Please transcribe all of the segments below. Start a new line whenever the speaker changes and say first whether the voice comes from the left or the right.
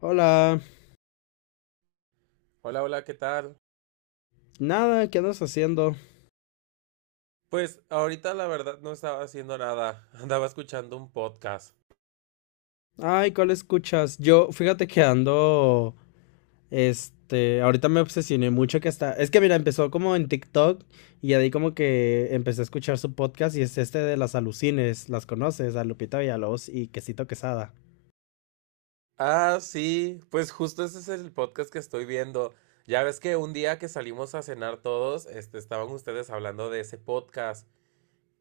left: Hola,
right: Hola, hola, ¿qué tal?
left: nada, ¿qué andas haciendo?
right: Pues ahorita la verdad no estaba haciendo nada, andaba escuchando un podcast.
left: Ay, ¿cuál escuchas? Yo, fíjate que ando, ahorita me obsesioné mucho que hasta, es que mira, empezó como en TikTok y ahí como que empecé a escuchar su podcast y es este de las alucines, ¿las conoces? A Lupita Villalobos y Quesito Quesada.
right: Ah, sí, pues justo ese es el podcast que estoy viendo. Ya ves que un día que salimos a cenar todos, este, estaban ustedes hablando de ese podcast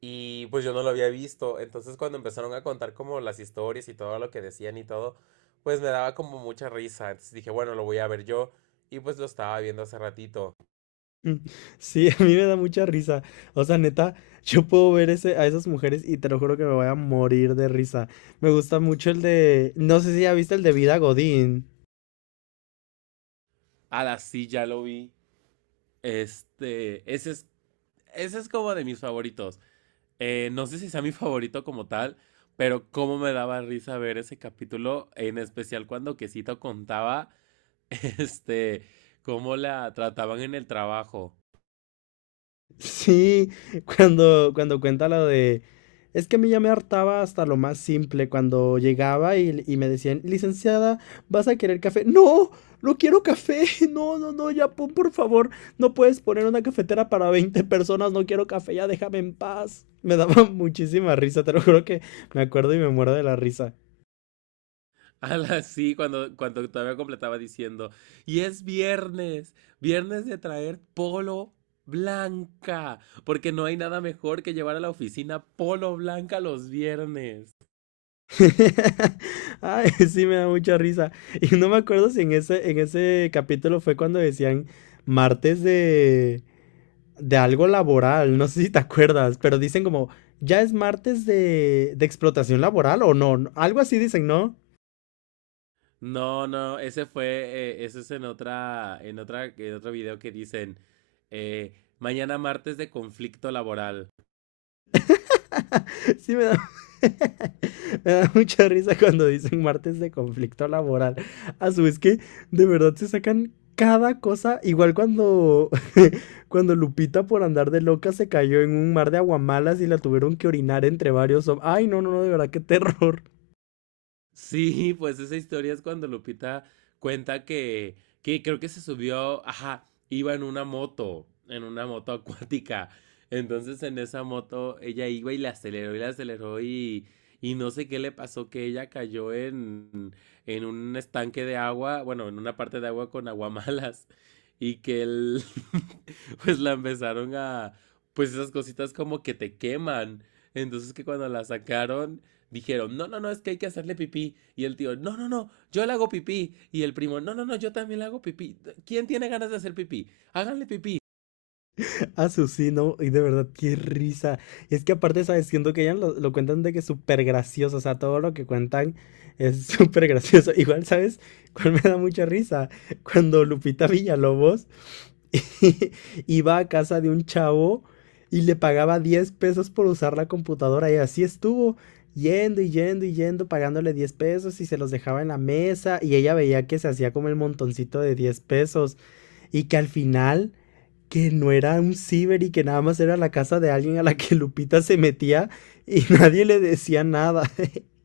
right: y pues yo no lo había visto. Entonces cuando empezaron a contar como las historias y todo lo que decían y todo, pues me daba como mucha risa. Entonces dije, bueno, lo voy a ver yo y pues lo estaba viendo hace ratito.
left: Mm, sí, a mí me da mucha risa. O sea, neta, yo puedo ver ese, a esas mujeres y te lo juro que me voy a morir de risa. Me gusta mucho el de, no sé si ya viste el de Vida Godín.
right: A sí, ya lo vi. Este, ese es como de mis favoritos. No sé si sea mi favorito como tal, pero cómo me daba risa ver ese capítulo, en especial cuando Quesito contaba, este, cómo la trataban en el trabajo.
left: Sí, cuando cuenta lo de... Es que a mí ya me hartaba hasta lo más simple cuando llegaba y me decían, licenciada, ¿vas a querer café? No, no quiero café. No, no, no, ya pon, por favor, no puedes poner una cafetera para 20 personas, no quiero café, ya déjame en paz. Me daba muchísima risa, te lo juro que me acuerdo y me muero de la risa.
right: A la- Sí, cuando todavía completaba diciendo, y es viernes, viernes de traer polo blanca, porque no hay nada mejor que llevar a la oficina polo blanca los viernes.
left: Ay, sí, me da mucha risa. Y no me acuerdo si en ese capítulo fue cuando decían martes de algo laboral, no sé si te acuerdas, pero dicen como, ya es martes de explotación laboral o no, no, algo así dicen, ¿no?
right: No, no, ese fue, ese es en en otro video que dicen, eh, mañana martes de conflicto laboral.
left: Sí, me da, me da mucha risa cuando dicen martes de conflicto laboral. A su vez que de verdad se sacan cada cosa, igual cuando, cuando Lupita por andar de loca se cayó en un mar de aguamalas y la tuvieron que orinar entre varios... Ay, no, no, no, de verdad, qué terror.
right: Sí, pues esa historia es cuando Lupita cuenta que creo que se subió, ajá, iba en una moto acuática. Entonces en esa moto ella iba y la aceleró y la aceleró y no sé qué le pasó, que ella cayó en un estanque de agua, bueno, en una parte de agua con aguamalas y que él, pues la empezaron a, pues esas cositas como que te queman. Entonces que cuando la sacaron dijeron, no, no, no, es que hay que hacerle pipí. Y el tío, no, no, no, yo le hago pipí. Y el primo, no, no, no, yo también le hago pipí. ¿Quién tiene ganas de hacer pipí? Háganle pipí.
left: Sí, no, y de verdad, qué risa. Y es que aparte, ¿sabes? Siento que ya lo cuentan de que es súper gracioso, o sea, todo lo que cuentan es súper gracioso. Igual, ¿sabes? ¿Cuál me da mucha risa? Cuando Lupita Villalobos iba a casa de un chavo y le pagaba 10 pesos por usar la computadora y así estuvo. Yendo y yendo y yendo, pagándole 10 pesos y se los dejaba en la mesa y ella veía que se hacía como el montoncito de 10 pesos y que al final que no era un ciber y que nada más era la casa de alguien a la que Lupita se metía y nadie le decía nada.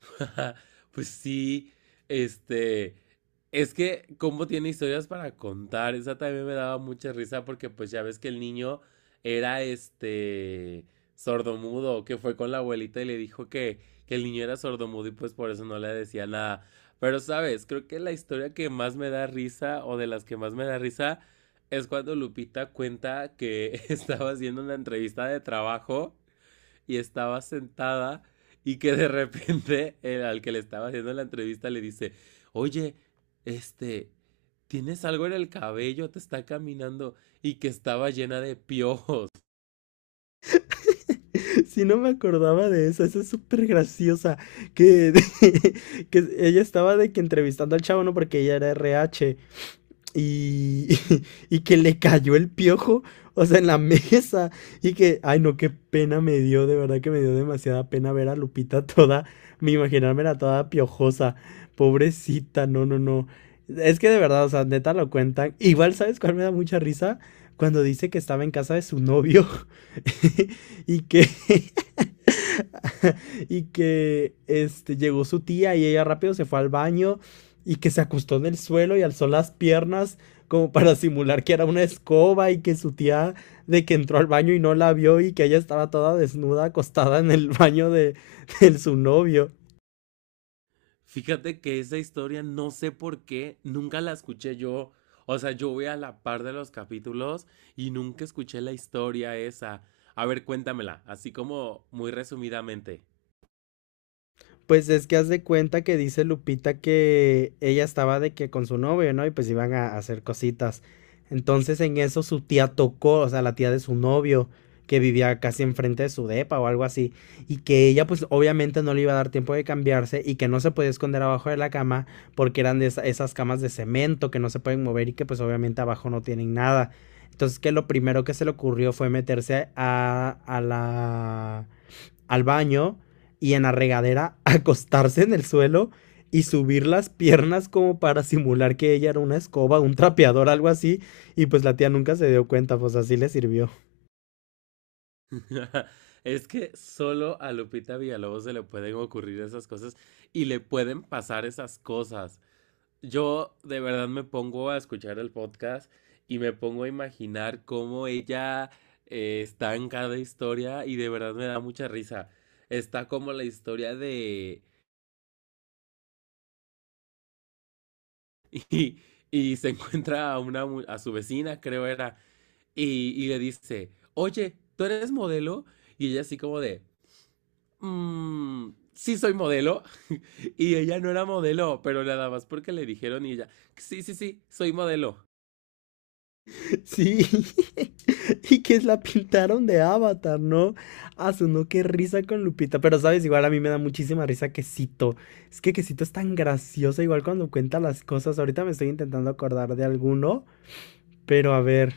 right: Pues sí, este, es que como tiene historias para contar, esa también me daba mucha risa porque pues ya ves que el niño era este sordomudo, que fue con la abuelita y le dijo que el niño era sordomudo y pues por eso no le decía nada. Pero sabes, creo que la historia que más me da risa o de las que más me da risa es cuando Lupita cuenta que estaba haciendo una entrevista de trabajo y estaba sentada y que de repente el al que le estaba haciendo la entrevista le dice, oye, este, tienes algo en el cabello, te está caminando y que estaba llena de piojos.
left: Si no me acordaba de eso, esa es súper graciosa. Que, que ella estaba de que entrevistando al chavo, ¿no? Porque ella era RH. Y, y que le cayó el piojo, o sea, en la mesa. Y que, ay, no, qué pena me dio, de verdad que me dio demasiada pena ver a Lupita toda, me imaginármela toda piojosa. Pobrecita, no, no, no. Es que de verdad, o sea, neta lo cuentan. Igual, ¿sabes cuál me da mucha risa? Cuando dice que estaba en casa de su novio y que llegó su tía y ella rápido se fue al baño y que se acostó en el suelo y alzó las piernas como para simular que era una escoba y que su tía de que entró al baño y no la vio y que ella estaba toda desnuda acostada en el baño de, de su novio.
right: Fíjate que esa historia no sé por qué, nunca la escuché yo. O sea, yo voy a la par de los capítulos y nunca escuché la historia esa. A ver, cuéntamela, así como muy resumidamente.
left: Pues es que haz de cuenta que dice Lupita que ella estaba de que con su novio, ¿no? Y pues iban a hacer cositas. Entonces en eso su tía tocó, o sea, la tía de su novio, que vivía casi enfrente de su depa o algo así, y que ella pues obviamente no le iba a dar tiempo de cambiarse y que no se podía esconder abajo de la cama porque eran de esas camas de cemento que no se pueden mover y que pues obviamente abajo no tienen nada. Entonces que lo primero que se le ocurrió fue meterse a la al baño y en la regadera acostarse en el suelo y subir las piernas como para simular que ella era una escoba, un trapeador, algo así. Y pues la tía nunca se dio cuenta, pues así le sirvió.
right: Es que solo a Lupita Villalobos se le pueden ocurrir esas cosas y le pueden pasar esas cosas. Yo de verdad me pongo a escuchar el podcast y me pongo a imaginar cómo ella está en cada historia y de verdad me da mucha risa. Está como la historia de... Y, y se encuentra a, una, mu- a su vecina, creo era, y le dice, oye, ¿tú eres modelo? Y ella así como de, mm, sí soy modelo. Y ella no era modelo, pero nada más porque le dijeron y ella, sí, sí, sí, soy modelo.
left: Sí. Y que la pintaron de avatar, ¿no? Asunó, qué risa con Lupita. Pero sabes, igual a mí me da muchísima risa Quesito. Es que Quesito es tan graciosa, igual cuando cuenta las cosas. Ahorita me estoy intentando acordar de alguno. Pero a ver,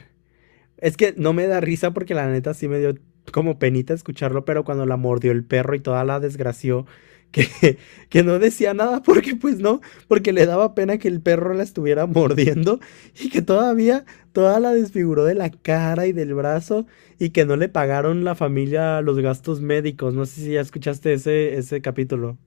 left: es que no me da risa porque la neta sí me dio como penita escucharlo, pero cuando la mordió el perro y toda la desgració, que, que no decía nada porque pues no, porque le daba pena que el perro la estuviera mordiendo y que todavía toda la desfiguró de la cara y del brazo y que no le pagaron la familia los gastos médicos. No sé si ya escuchaste ese capítulo.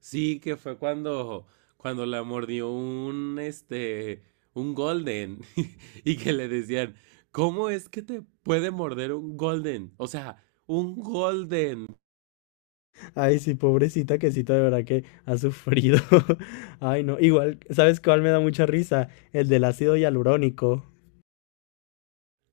right: Sí, que fue cuando, cuando la mordió un, este, un golden y que le decían, ¿cómo es que te puede morder un golden? O sea, un golden.
left: Ay, sí, pobrecita quesita, de verdad que ha sufrido. Ay, no, igual, ¿sabes cuál me da mucha risa? El del ácido hialurónico.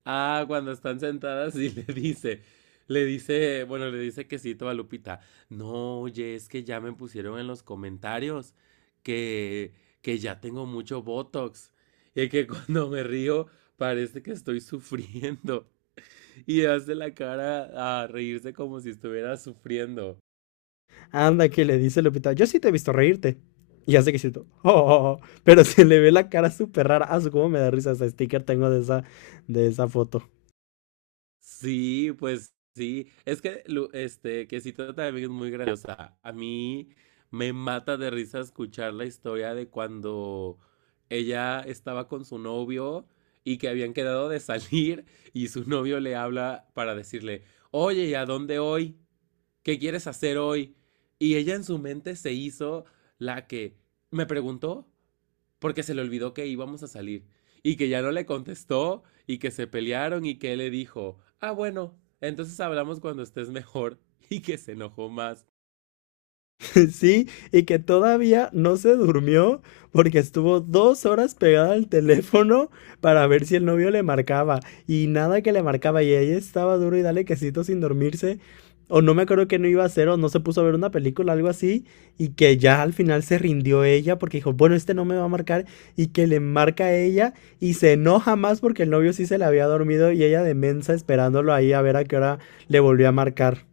right: Ah, cuando están sentadas y le dice, bueno, le dice quesito a Lupita. No, oye, es que ya me pusieron en los comentarios que, que ya tengo mucho Botox y que cuando me río parece que estoy sufriendo y hace la cara a reírse como si estuviera sufriendo.
left: Anda, que le dice Lupita, yo sí te he visto reírte. Y hace que siento, oh, oh, oh, pero se le ve la cara súper rara. Ah, su cómo me da risa ese sticker tengo de esa foto.
right: Sí, pues sí. Es que Lu- este, Quesito también es muy graciosa. A mí me mata de risa escuchar la historia de cuando ella estaba con su novio y que habían quedado de salir y su novio le habla para decirle, oye, ¿y a dónde hoy? ¿Qué quieres hacer hoy? Y ella en su mente se hizo la que me preguntó, porque se le olvidó que íbamos a salir y que ya no le contestó y que se pelearon y que él le dijo, ah, bueno, entonces hablamos cuando estés mejor y que se enojó más.
left: Sí, y que todavía no se durmió porque estuvo 2 horas pegada al teléfono para ver si el novio le marcaba y nada que le marcaba y ella estaba duro y dale quesito sin dormirse o no me acuerdo que no iba a hacer o no se puso a ver una película, algo así y que ya al final se rindió ella porque dijo, bueno, este no me va a marcar y que le marca a ella y se enoja más porque el novio sí se le había dormido y ella de mensa esperándolo ahí a ver a qué hora le volvió a marcar.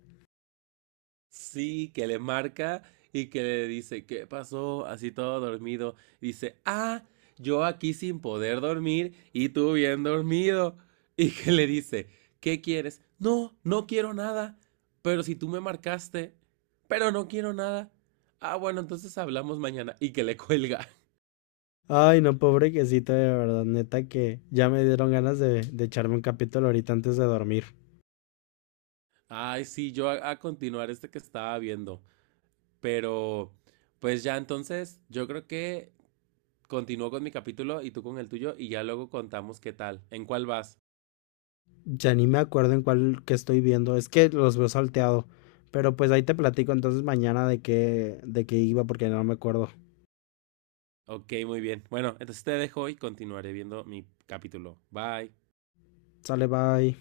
right: Sí, que le marca y que le dice, ¿qué pasó? Así todo dormido. Dice, ah, yo aquí sin poder dormir y tú bien dormido. Y que le dice, ¿qué quieres? No, no quiero nada. Pero si tú me marcaste, pero no quiero nada. Ah, bueno, entonces hablamos mañana. Y que le cuelga.
left: Ay, no, pobre quesito, de verdad, neta que ya me dieron ganas de echarme un capítulo ahorita antes de dormir.
right: Ay, sí, yo a continuar este que estaba viendo. Pero, pues ya entonces, yo creo que continúo con mi capítulo y tú con el tuyo y ya luego contamos qué tal, en cuál vas.
left: Ya ni me acuerdo en cuál que estoy viendo, es que los veo salteado. Pero pues ahí te platico entonces mañana de qué iba porque no me acuerdo.
right: Ok, muy bien. Bueno, entonces te dejo y continuaré viendo mi capítulo. Bye.
left: Sale, bye.